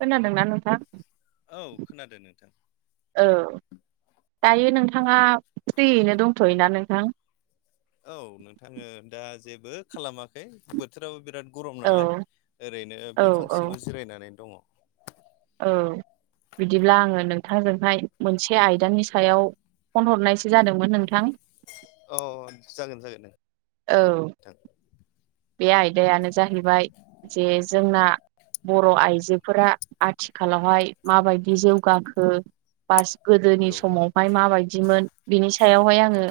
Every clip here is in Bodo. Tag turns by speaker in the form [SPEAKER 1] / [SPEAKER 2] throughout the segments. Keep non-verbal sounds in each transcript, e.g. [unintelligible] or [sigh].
[SPEAKER 1] खोनादोंना नोंथां?
[SPEAKER 2] औ खोनादों नोंथां
[SPEAKER 1] औ दायो नोंथाङा फ्रियैनो दंथ'योना नोंथां?
[SPEAKER 2] बो खालामाखै बोथोराबो बिराद गरम
[SPEAKER 1] औ
[SPEAKER 2] नालाय ओरैनो
[SPEAKER 1] औ
[SPEAKER 2] बिफां
[SPEAKER 1] औ
[SPEAKER 2] सिङाव जिरायनानै दङ।
[SPEAKER 1] औ बिदिब्ला आंङो नोंथांजोंहाय मोनसे आयदानि सायाव फन हरनायसो जादोंमोन नोंथां।
[SPEAKER 2] अ जागोन जागोन।
[SPEAKER 1] औ बे आयदायानो जाहैबाय जे जोंना बर' आइजोफोरा आथिखालावहाय माबायदि जौगाखो बा गोदोनि
[SPEAKER 2] नंगौ
[SPEAKER 1] समावहाय माबायदिमोन बिनि सायावहाय आंङो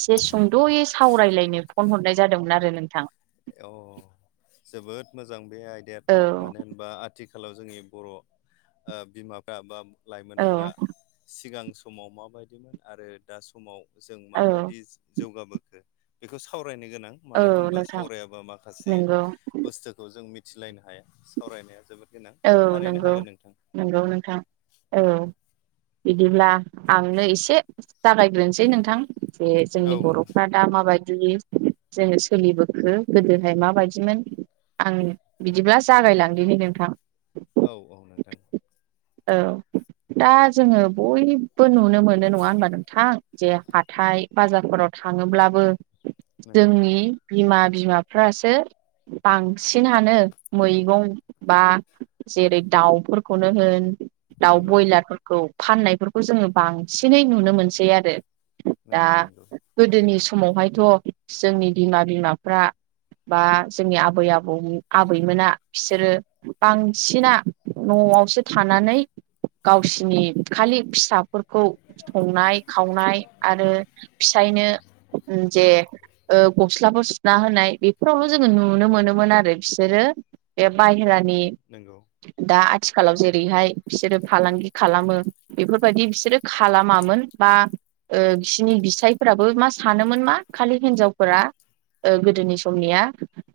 [SPEAKER 1] एसे सुंद'यै सावरायलायनो फन हरनाय जादोंमोन आरो नोंथां।
[SPEAKER 2] अ जोबोद मोजां बे आयदायाथ'
[SPEAKER 1] औ
[SPEAKER 2] मानो होनबा आथि खालाव जोंनि बर' ओ बिमाफ्रा बा
[SPEAKER 1] औ
[SPEAKER 2] लाइमोनफोरा सिगां समाव मा बायदिमोन आरो दा समाव जों
[SPEAKER 1] औ
[SPEAKER 2] माबायदि जौगाबोखो बेखौ सावराय सावरायनो गोनां
[SPEAKER 1] औ
[SPEAKER 2] मानो होनोबा
[SPEAKER 1] नोंथां
[SPEAKER 2] सावरायाबा माखासे
[SPEAKER 1] नंगौ
[SPEAKER 2] बुस्थुखौ जों मिथिलायनो हाया सावरायनाया जोबोद गोनां
[SPEAKER 1] औ
[SPEAKER 2] थारैनो
[SPEAKER 1] नंगौ
[SPEAKER 2] हागोन नोंथां।
[SPEAKER 1] नंगौ नोंथां औ। बिदिब्ला आंनो एसे जागायग्रोनोसै नोंथां। जे
[SPEAKER 2] औ
[SPEAKER 1] जोंनि बर'फ्रा दा माबायदि बि जोङो सोलिबोखो गोदोहाय माबायदिमोन। आं बिदिब्ला जागायलांदिनि नोंथां।
[SPEAKER 2] औ औ नोंथां।
[SPEAKER 1] औ। दा जोङो बयबो नुनो मोनो नङा होनबा नोंथां जे हाथाय बाजारफोराव थां थाङोब्लाबो
[SPEAKER 2] नंगौ
[SPEAKER 1] जोंनि बिमा बिमाफ्रासो बांसिनानो मैगं बा जेरै दाउफोरखौनो होन दाउ
[SPEAKER 2] नंगौ
[SPEAKER 1] ब्रयलारफोरखौ फाननायफोरखौ जोङो बांसिनै नुनो मोनसै आरो दा
[SPEAKER 2] नंगौ नंगौ
[SPEAKER 1] गोदोनि स समावहायथ' जोंनि बिमा बिमाफ्रा बा जोंनि आबै आबौ आबैमोना बिसोरो बांसिना न'आवसो थानानै गावसिनि खालि फिसा फोरखौ संनाय खावनाय आरो फिसायनो जे ओ गस्लाफोर सुना होनाय बेफोरावल' जोङो नुनो मोनोमोन आरो बिसोरो सोरो बे बाहेरानि
[SPEAKER 2] नंगौ
[SPEAKER 1] दा आथिखालाव जेरैहाय बिसोरो फालांगि खालामो बेफोरबायदि बिसोरो खालामामोन बा ओ बिसिनि बिसायफोराबो मा सानोमोन मा खालि हिनजावफोरा ओ गोदोनि समनिया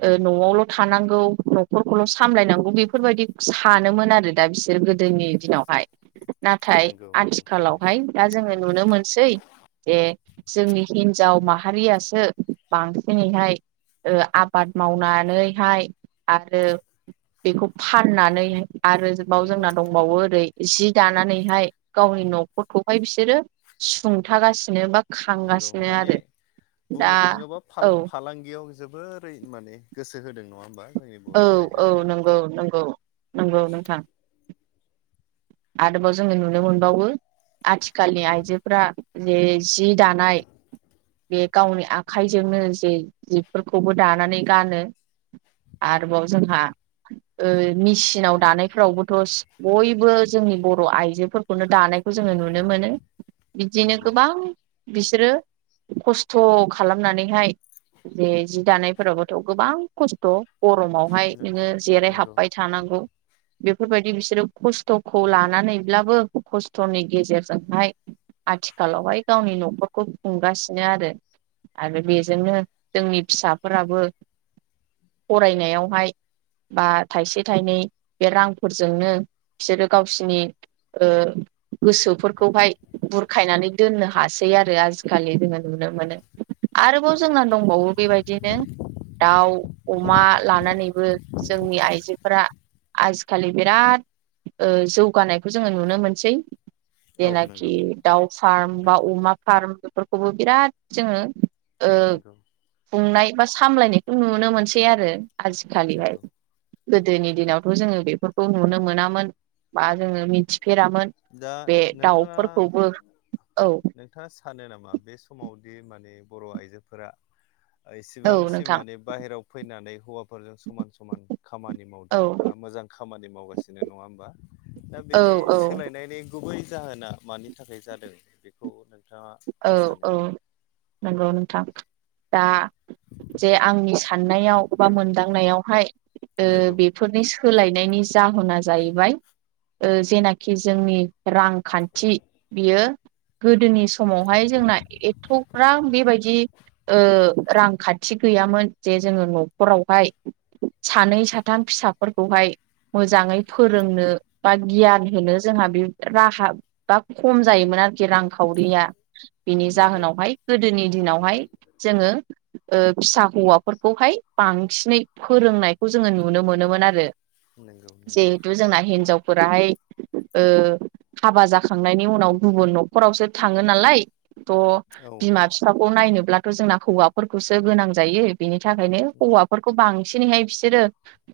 [SPEAKER 1] ओ न'आवल' थानांगौ न'खरखौल' सामलायनांगौ बेफोर बेफोरबायदि सानोमोन आरो दा बिसोर गोदोनि दिनावहाय। नाथाय
[SPEAKER 2] नंगौ नंगौ थारैनो
[SPEAKER 1] आथिखालावहाय दा जोङो नुनो मोनसै जे जोंनि हिनजाव माहारियासो बांसिनैहाय ओ आबाद मावनानैहाय आरो बेखौ फाननानै आरोबाव
[SPEAKER 2] नंगौ
[SPEAKER 1] जोंना दंबावो ओरै जि दानानैहाय गावनि न'खरखौहाय बिसोरो सुंथागासिनो बा
[SPEAKER 2] नंगौ
[SPEAKER 1] खांगासिनो
[SPEAKER 2] माने
[SPEAKER 1] आरो दा
[SPEAKER 2] बुंनो थाङोबा
[SPEAKER 1] औ
[SPEAKER 2] फाला फालांगियाव जोबोरै माने गोसो होदों नङा होमबा। जोंनि बर'
[SPEAKER 1] औ औ
[SPEAKER 2] आइजोफोरा
[SPEAKER 1] नंगौ नंगौ नंगौ नोंथां। आरोबाव जोङो नुनो मोनबावो आथिखालनि आइजोफोरा जे जि दानाय बे गावनि आखाइजोंनो जे जिफोरखौबो दानानै गानो आरोबाव जोंहा ओ मेसिनाव दानायफोरावबोथ' बयबो जोंनि बर' आइजोफोरखौनो दानायखौ जोङो नुनो मोनो। बिदिनो
[SPEAKER 2] नंगौ
[SPEAKER 1] गोबां बिसोरो खस्थ' खालामनानैहाय बेे जि दानायफोरावबोथ' गोबां खस्थ' गरमावहाय
[SPEAKER 2] नों
[SPEAKER 1] नोङो जेराय
[SPEAKER 2] नंगौ
[SPEAKER 1] हाबबाय थानांगौ बेफोरबायदि बिसोरो खस्थ' खौ लानानैब्लाबो खस्थ'नि गेजेरजोंहाय आथिखालावहाय गावनि न'खरखौ खुंगासिनो आरो आरो बेजोंनो जोंनि फिसाफोराबो फरायनायावहाय बा थाइसे थाइनै बे रांफोरजोंनो बिसोरो गावसिनि ओ गोसोफोरखौहाय बुरखायनानै दोननो हासै आरो आजिखालि जोङो नुनो मोनो। आरोबाव
[SPEAKER 2] नंगौ
[SPEAKER 1] जोंना
[SPEAKER 2] थारै
[SPEAKER 1] दंबावो बेबायदिनो दाउ अमा लानानैबो जोंनि आइजोफोरा आजिखालि बिराद ओ जौगानायखौ जोङो नुनो मोनसै
[SPEAKER 2] औ
[SPEAKER 1] जेनाखि
[SPEAKER 2] नंगौ
[SPEAKER 1] दाउ फार्म बा अमा फार्म बेफोरखौबो बिराद जोङो ओ
[SPEAKER 2] नंगौ
[SPEAKER 1] खनाय बा सामलायनायखौ नुनो मोनसै आरो आजिखालिहाय
[SPEAKER 2] नंगौ
[SPEAKER 1] गोदोनि दिनाव थ' जोङो बेफोरखौ नुनो मोनामोन बा जोङो मिथि
[SPEAKER 2] दा नोंथाङा
[SPEAKER 1] औ
[SPEAKER 2] नोंथाङा सानो नामा बे समाव बि माने बर' आइजोफोरा
[SPEAKER 1] औ
[SPEAKER 2] इसेबांसिम
[SPEAKER 1] नोंथां
[SPEAKER 2] माने बाहेराव फैनानै हौवा फोरजों समान-समान खामानि मावदों
[SPEAKER 1] औ
[SPEAKER 2] बा मोजां खामानि मावगासिनो नङा होमबा। दा
[SPEAKER 1] औ
[SPEAKER 2] बेनि
[SPEAKER 1] औ
[SPEAKER 2] सोलायनायनि गुबै जाहोना मानि थाखाय जादों बेखौ न
[SPEAKER 1] औ औ नंगौ नोंथां दा जे आंनि मोनाव बा मोनदांनायावहाय ओ
[SPEAKER 2] नंगौ
[SPEAKER 1] बेफोरनि सोलायनायनि जाहोन जाहैबाय ओ जेनाखि जोंनि रांखान्थि बियो गोदोनि म मावहाय जोंना एथ'ग्र्रा बेबायदि ओ रांखान्थि गैयामोन जे जोङो न'खरावहाय सानै साथाम फिसाफोरखौहाय मोजाङै फोरोंनो बा गियान होनो जोंहा बे राहा बा खम जायोमोन। आरोखि रांखावरिया बिनि
[SPEAKER 2] नंगौ
[SPEAKER 1] जाहोनावहाय गोदोनि दिनावहाय जोङो ओ फिसा हौवाफोरखौहाय बांसिनै फोरोंनायखौ जोङो नुनो मोनोमोन आरो।
[SPEAKER 2] नंगौ नंगौ
[SPEAKER 1] जिहेथु जोंना हिनजाव फोराहाय ओ हाबा जाखांनायनि उनाव गुबुन न'खरावसो था ङो नालाय थ'
[SPEAKER 2] औ
[SPEAKER 1] बिमा बिफाखौ नायनोब्ला जोंना हौवाफोरखौसो गोनां जायो बिनि थाखायनो हौवाफोरखौ बांसिनैहाय बिसोरो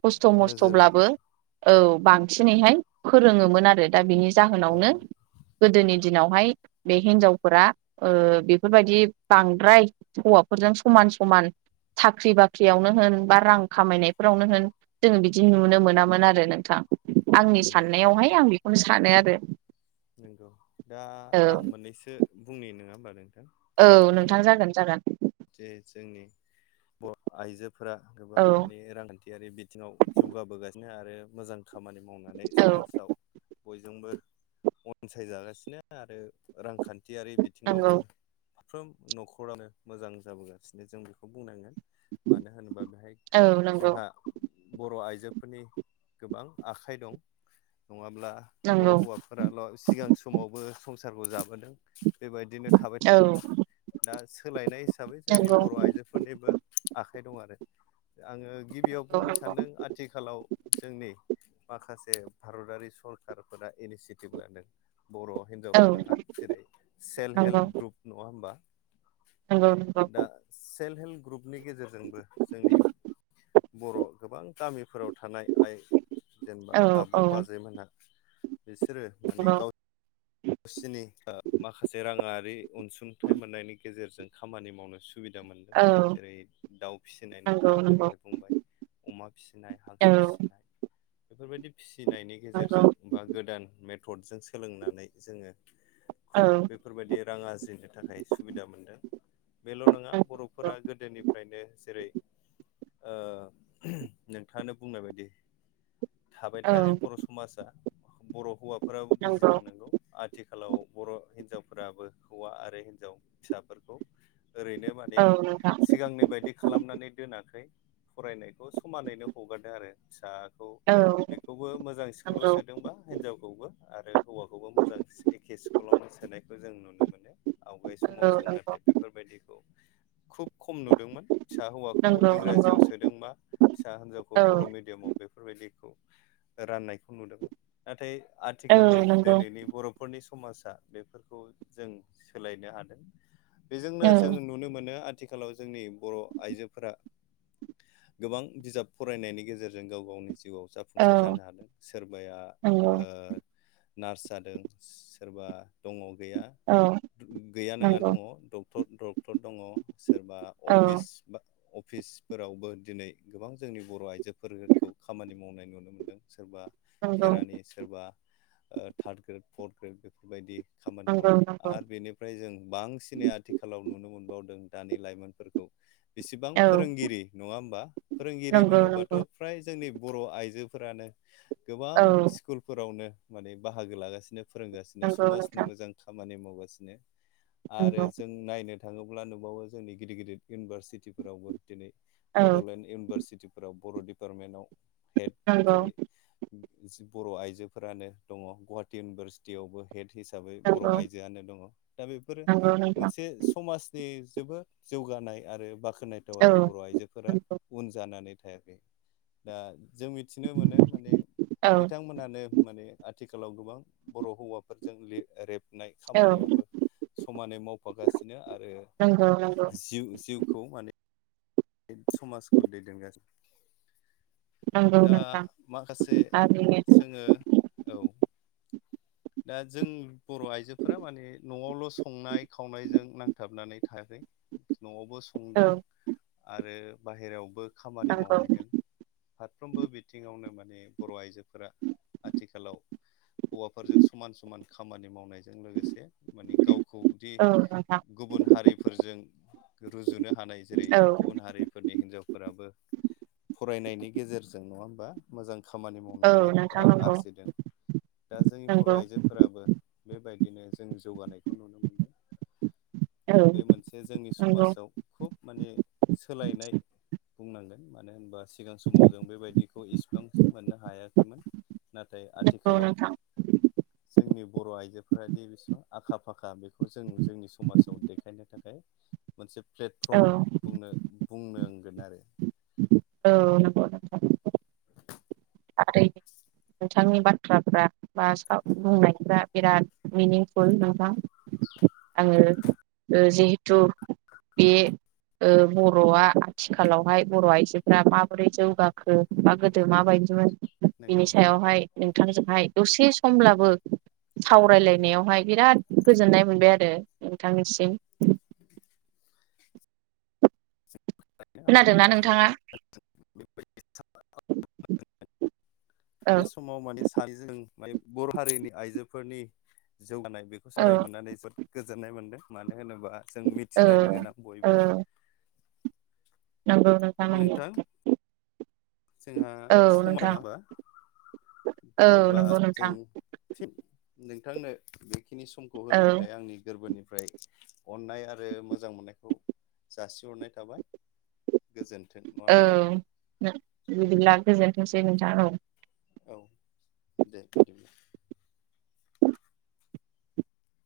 [SPEAKER 1] खस्थ'
[SPEAKER 2] नोजोर
[SPEAKER 1] मस्थ'ब्लाबो औ बांसिनैहाय फोरोङोमोन आरो। दा बिनि
[SPEAKER 2] औ
[SPEAKER 1] जाहोनावनो गोदोनि दिनावहाय बे हिनजावफोरा बेफोरबायदि बांद्राय हौवाफोरजों समान-समान साख्रि बाख्रियावनो होन बा रां खामायनायफोरावनो होन जोङो बिदि नुनो मोनामोन आरो नोंथां। आंनि
[SPEAKER 2] नंगौ
[SPEAKER 1] साननायावहाय
[SPEAKER 2] थारैनो
[SPEAKER 1] आं बेखौनो सानो आरो।
[SPEAKER 2] नंगौ दा आं मोननैसो बुंनाय नङा होमबा नों।
[SPEAKER 1] औ नोंथां जागोन-जागोन।
[SPEAKER 2] जे जोंनि बर आइजो फोरा गोबां
[SPEAKER 1] औ
[SPEAKER 2] माने रांखान्थियारि बिथिङाव जौगाबोगासिनो आरो मोजां खामानि मावनानै समाजाव बयजोंबो अनसायजागासिनो आरो रांखान्थियारि
[SPEAKER 1] नंगौ
[SPEAKER 2] बिथिङावबो साफ्रोम न'खरानो मोजां जाबोगासिनो जों बेखौ बुंनांगोन। मानो होनोबा बेहाय
[SPEAKER 1] औ नंगौ
[SPEAKER 2] जोंहा बर' आइजो फोरनि गोबां आखाइ दं। नङाब्ला बर'
[SPEAKER 1] नंगौ
[SPEAKER 2] हौवाफोराल' सिगां समावबो संसारखौ जाबोदों। बेबायदिनो थाबाय थागौमोन। दा सोलायनाय हिसाबै जोंनि बर' आइजोफोरनिबो आख खाइ दं आरो। आङो गिबियाव बुंनो
[SPEAKER 1] औ
[SPEAKER 2] सानदों आथिखालाव जोंनि माखासे भारतारि सरकारफोरा इनिसियेटिभ लादों। बर' हिनजावल' नङा जेरै सेल्फ हेल्प ग्रुप नङा होमबा।
[SPEAKER 1] नगौ नंगौ।
[SPEAKER 2] दा सेल्फ हेल्प ग्रुपनि गेजेरजोंबो जोंनि बर' गोबां गामिफोराव थानाय आइ जेनेबा आब'
[SPEAKER 1] औ
[SPEAKER 2] बाजै मोनहा बिसोरो
[SPEAKER 1] नंगौ नंगौ औ
[SPEAKER 2] माने
[SPEAKER 1] नंगौ
[SPEAKER 2] गाव सिनि ओ माखासे राङारि अनसुंथाइ मोननायनि गेजेरजों खामानि मावनो सु बिदा मोनदों
[SPEAKER 1] औ
[SPEAKER 2] जेरै दाउ फिसिनाय
[SPEAKER 1] नंगौ
[SPEAKER 2] नोंथाङानो
[SPEAKER 1] नंगौ
[SPEAKER 2] दहय बुंबाय। अमा फिसिनाय,
[SPEAKER 1] औ
[SPEAKER 2] हांसो फिसिनाय, बेफोरबायदि फिसिनायनि
[SPEAKER 1] नंगौ
[SPEAKER 2] गेजेरजों बा गोदान मेथडजों सोलोंनानै जोङो खुद
[SPEAKER 1] औ
[SPEAKER 2] बेफोरबायदि रां आरजिनो थाखाय सुबिदा मोनदों। बेल' नङा
[SPEAKER 1] नंगौ
[SPEAKER 2] बर'फोरा गोदोनिफ्रायनो जेरै ओ नोंथाङानो बुंनाय बायदि थाबाय
[SPEAKER 1] औ
[SPEAKER 2] थायाखै बर' समाजा बर' हौवाफोराबो
[SPEAKER 1] नंगौ
[SPEAKER 2] बुजिदों नोंगौ। आथिखालाव बर' हिनजावफोराबो हौवा आरो हिनजाव फिसाफोरखौ ओरैनो माने
[SPEAKER 1] औ नोंथां
[SPEAKER 2] सिगांनि बायदि खालामनानै दोनाखै। फरायनायखौ समानैनो हगारदों आरो फिसा खौ
[SPEAKER 1] औ
[SPEAKER 2] बेखौबो मोजां स्कुलाव
[SPEAKER 1] नंगौ
[SPEAKER 2] सोदोंबा हिनजावखौबो आरो हौवा मोजां एखे स्कुलावनो सोनायखो जों नुनो मोनो। आवगाय समाव
[SPEAKER 1] औ
[SPEAKER 2] जों
[SPEAKER 1] नंगौ
[SPEAKER 2] नाथाय बेफोरबायदिखौ खुब खम नुदोंमोन फिसा हौवाखौ
[SPEAKER 1] नंगौ नंगौ
[SPEAKER 2] इंराजियाव सोदोंबा फिसा होनजावखौ
[SPEAKER 1] औ
[SPEAKER 2] बर' मिडियामाव बे फोरबायदिखौ राननायखौ नुदोंमोन नाथाय
[SPEAKER 1] औ
[SPEAKER 2] आथिखालनि
[SPEAKER 1] नंगौ
[SPEAKER 2] दोनैनि बर'फोरनि समाजा बेफोरखौ जों सोलायनो हादों। बेजोंनो
[SPEAKER 1] औ
[SPEAKER 2] जों नुनो मोनो आथिखालाव जोंनि बर' आइजोफोरा गोबां बिजाब फरायनायनि गेजेरजों गाव गावनि जिउआव
[SPEAKER 1] औ
[SPEAKER 2] जाफुंसार जानो हादों। सोरबाया
[SPEAKER 1] नंगौ
[SPEAKER 2] ओ नार्स जादों। सोरबा दङ गैया
[SPEAKER 1] औ
[SPEAKER 2] गैया नङा
[SPEAKER 1] नंगौ
[SPEAKER 2] दङ डक्टर डक टर दङ सोरबा
[SPEAKER 1] औ
[SPEAKER 2] अफिस बा अ फिसफोरावबो दिनै गोबां जोंनि बर' आइजोफोरखौ खामानि मावनाय नुनो मोन्दों। सोरबा
[SPEAKER 1] नंगौ
[SPEAKER 2] खेरानि, सोरबा ओ थार्द ग्रेड, फर्थ ग्रेड बेफोरबायदि। खामानि
[SPEAKER 1] नंगौ
[SPEAKER 2] मावदों
[SPEAKER 1] नंगौ
[SPEAKER 2] आरो बेनिफ्राय जों बांसिनै आथिखालाव नुनो मोनबावदों दानि लाइमोनफोरखौ बिसिबां
[SPEAKER 1] औ
[SPEAKER 2] फोरोंगिरि नङा होमबा फोरोंगिरि
[SPEAKER 1] नंगौ
[SPEAKER 2] बुङोबाथ'
[SPEAKER 1] नंगौ
[SPEAKER 2] फ्राय जोंनि बर' आइजोफोरानो गोबां
[SPEAKER 1] औ
[SPEAKER 2] स्कुलफोरावनो माने बाहागो लागासिनो। फोरोंगासिनो
[SPEAKER 1] नंगौ
[SPEAKER 2] समाजनि
[SPEAKER 1] नोंथां
[SPEAKER 2] मोजां खामानि मावगासिनो आरो
[SPEAKER 1] नंगौ
[SPEAKER 2] जों नायनो थाङोब्ला नुबावो जोंनि गिदिर गिदिर इउनिभारसिटिफोरावबो दिनै
[SPEAKER 1] औ
[SPEAKER 2] बड'लेण्ड इउनिभारसिटिफोराव बर' डिपार्टमेन्टाव हेड
[SPEAKER 1] नंगौ
[SPEAKER 2] जेरै जि बर' आइजोफोरानो दङ। गुवाहाटि इउनिभारसिटियावबो हेड हिसाबै बर'
[SPEAKER 1] नंगौ
[SPEAKER 2] आइजोआनो दङ। दा बेफोरो
[SPEAKER 1] नंगौ नोंथां
[SPEAKER 2] मोनसे समाजनि बेबो जौगानाय आरो बाख्नायथाव
[SPEAKER 1] औ
[SPEAKER 2] आरो बर' आइजोफोरा
[SPEAKER 1] नंगौ
[SPEAKER 2] उन जानानै थायाखै दा जों मिथिनो मोनो माने
[SPEAKER 1] औ
[SPEAKER 2] बिथांमोनानो माने आ थिखालाव गोबां बर' हौवाफोरजों लि रेब नाय
[SPEAKER 1] औ
[SPEAKER 2] खामानियावबो समानै मावफागासिनो आरो
[SPEAKER 1] नंगौ नंगौ
[SPEAKER 2] जिउ जिउखौ माने समाजखौ
[SPEAKER 1] नंगौ
[SPEAKER 2] दैदेनगासिनो दा
[SPEAKER 1] नोंथां
[SPEAKER 2] माखासे
[SPEAKER 1] थारैनो
[SPEAKER 2] जोङो औ दा जों बर' आइजोफोरा माने न'आवल' संनाय खावनायजों नांथाबनानै थायाखै न'आव बो
[SPEAKER 1] औ
[SPEAKER 2] संदों आरो बाहेरावबो खामानि
[SPEAKER 1] नंगौ
[SPEAKER 2] मावहैदों फारफ्रोमबो बिथिावनो मा माने बर' आइजोफोरा आथिखालाव हौवाफोरजों समान समान खामानि मावनाय जों लोगोसे माने गावखौ दि
[SPEAKER 1] औ नोंथां
[SPEAKER 2] गुबुन हारिफोरजों रुजुनो हानाय जेरै
[SPEAKER 1] औ
[SPEAKER 2] गुबुन हारिफोरनि हिनजावफोराबो फरायनायनि गेजेरजों नङा होमबा मोजां खामानि
[SPEAKER 1] औ
[SPEAKER 2] मावनानै
[SPEAKER 1] नोंथां
[SPEAKER 2] रां आरजिदों दा जोंनि बर'
[SPEAKER 1] नंगौ नंगौ
[SPEAKER 2] आइजोफोराबो बेबायदिनो जों जौगानायखौ नुनो मोनदों।
[SPEAKER 1] औ
[SPEAKER 2] बे मोनसे जोंनि
[SPEAKER 1] नंगौ
[SPEAKER 2] समाजाव खुब माने सोलायनाय बुंनांगोन। मानो होनबा सिगां समाव जों बेबायदिखौ इसिबांसिम मोननो हायाखैमोन नाथाय
[SPEAKER 1] नंगौ
[SPEAKER 2] आथिखालाव
[SPEAKER 1] नोंथां
[SPEAKER 2] जोंनि बर' आइजोफोरादि बेसेबां आखा फाखा बेखौ जों जोंनि समाजाव देखायनो थाखाय मोनसे प्लेटफर्म
[SPEAKER 1] औ
[SPEAKER 2] बुंनो बुंनांगोन आरो
[SPEAKER 1] औ नंगौ नोंथां। आरोारै [unintelligible] नोंथांनि बाथ्राफ्रा बा साब बुंनायफ्रा बिराद मिनिंफुल नोंथां। आङो ओ जिहेथु बे औ बर'आ आथिखालावहाय बर' आइजोफ्रा माबोरै जौगाखो बा गोदो माबायदि
[SPEAKER 2] नंगौ
[SPEAKER 1] बिनि सायावहाय नोंथांजोंहाय दसे समब्लाबो सावरायलायनायावहाय बिराद गोजोननाय मोनबाय आरो नोंथांनिसिम
[SPEAKER 2] आंबो बे
[SPEAKER 1] खोनादोंना
[SPEAKER 2] समाव
[SPEAKER 1] नोंथाङा? औ
[SPEAKER 2] बे समाव माने सानै जों म बर' हारिनि आइजोफोरनि जौगानाय बेखौ
[SPEAKER 1] औ
[SPEAKER 2] सावराय मोननानै जोबोद गोजोननाय मोनदों मानो होनो बा जों
[SPEAKER 1] औ
[SPEAKER 2] मिथिलायनो गोनां
[SPEAKER 1] औ
[SPEAKER 2] बयबो
[SPEAKER 1] नंगौ नोंथां नंगौ।
[SPEAKER 2] जोंहा
[SPEAKER 1] औ
[SPEAKER 2] समाव
[SPEAKER 1] नोंथां
[SPEAKER 2] नङा ह
[SPEAKER 1] औ
[SPEAKER 2] [unintelligible] अब्ला
[SPEAKER 1] नंगौ
[SPEAKER 2] जों
[SPEAKER 1] नोंथां
[SPEAKER 2] फिन [unintelligible] नोंथांनो बेखिनि समखौ होनो
[SPEAKER 1] औ
[SPEAKER 2] थाखाय आंनि गोरबोनि फ्राय अन्नाय आरो मोजां मोननायखौ जासिहरनाय थाबाय। गोजोन्थों नङा होमबा
[SPEAKER 1] औ बिदिब्ला गोजोनथोंसै नोंथां औ।
[SPEAKER 2] औ दे बिदिब्ला।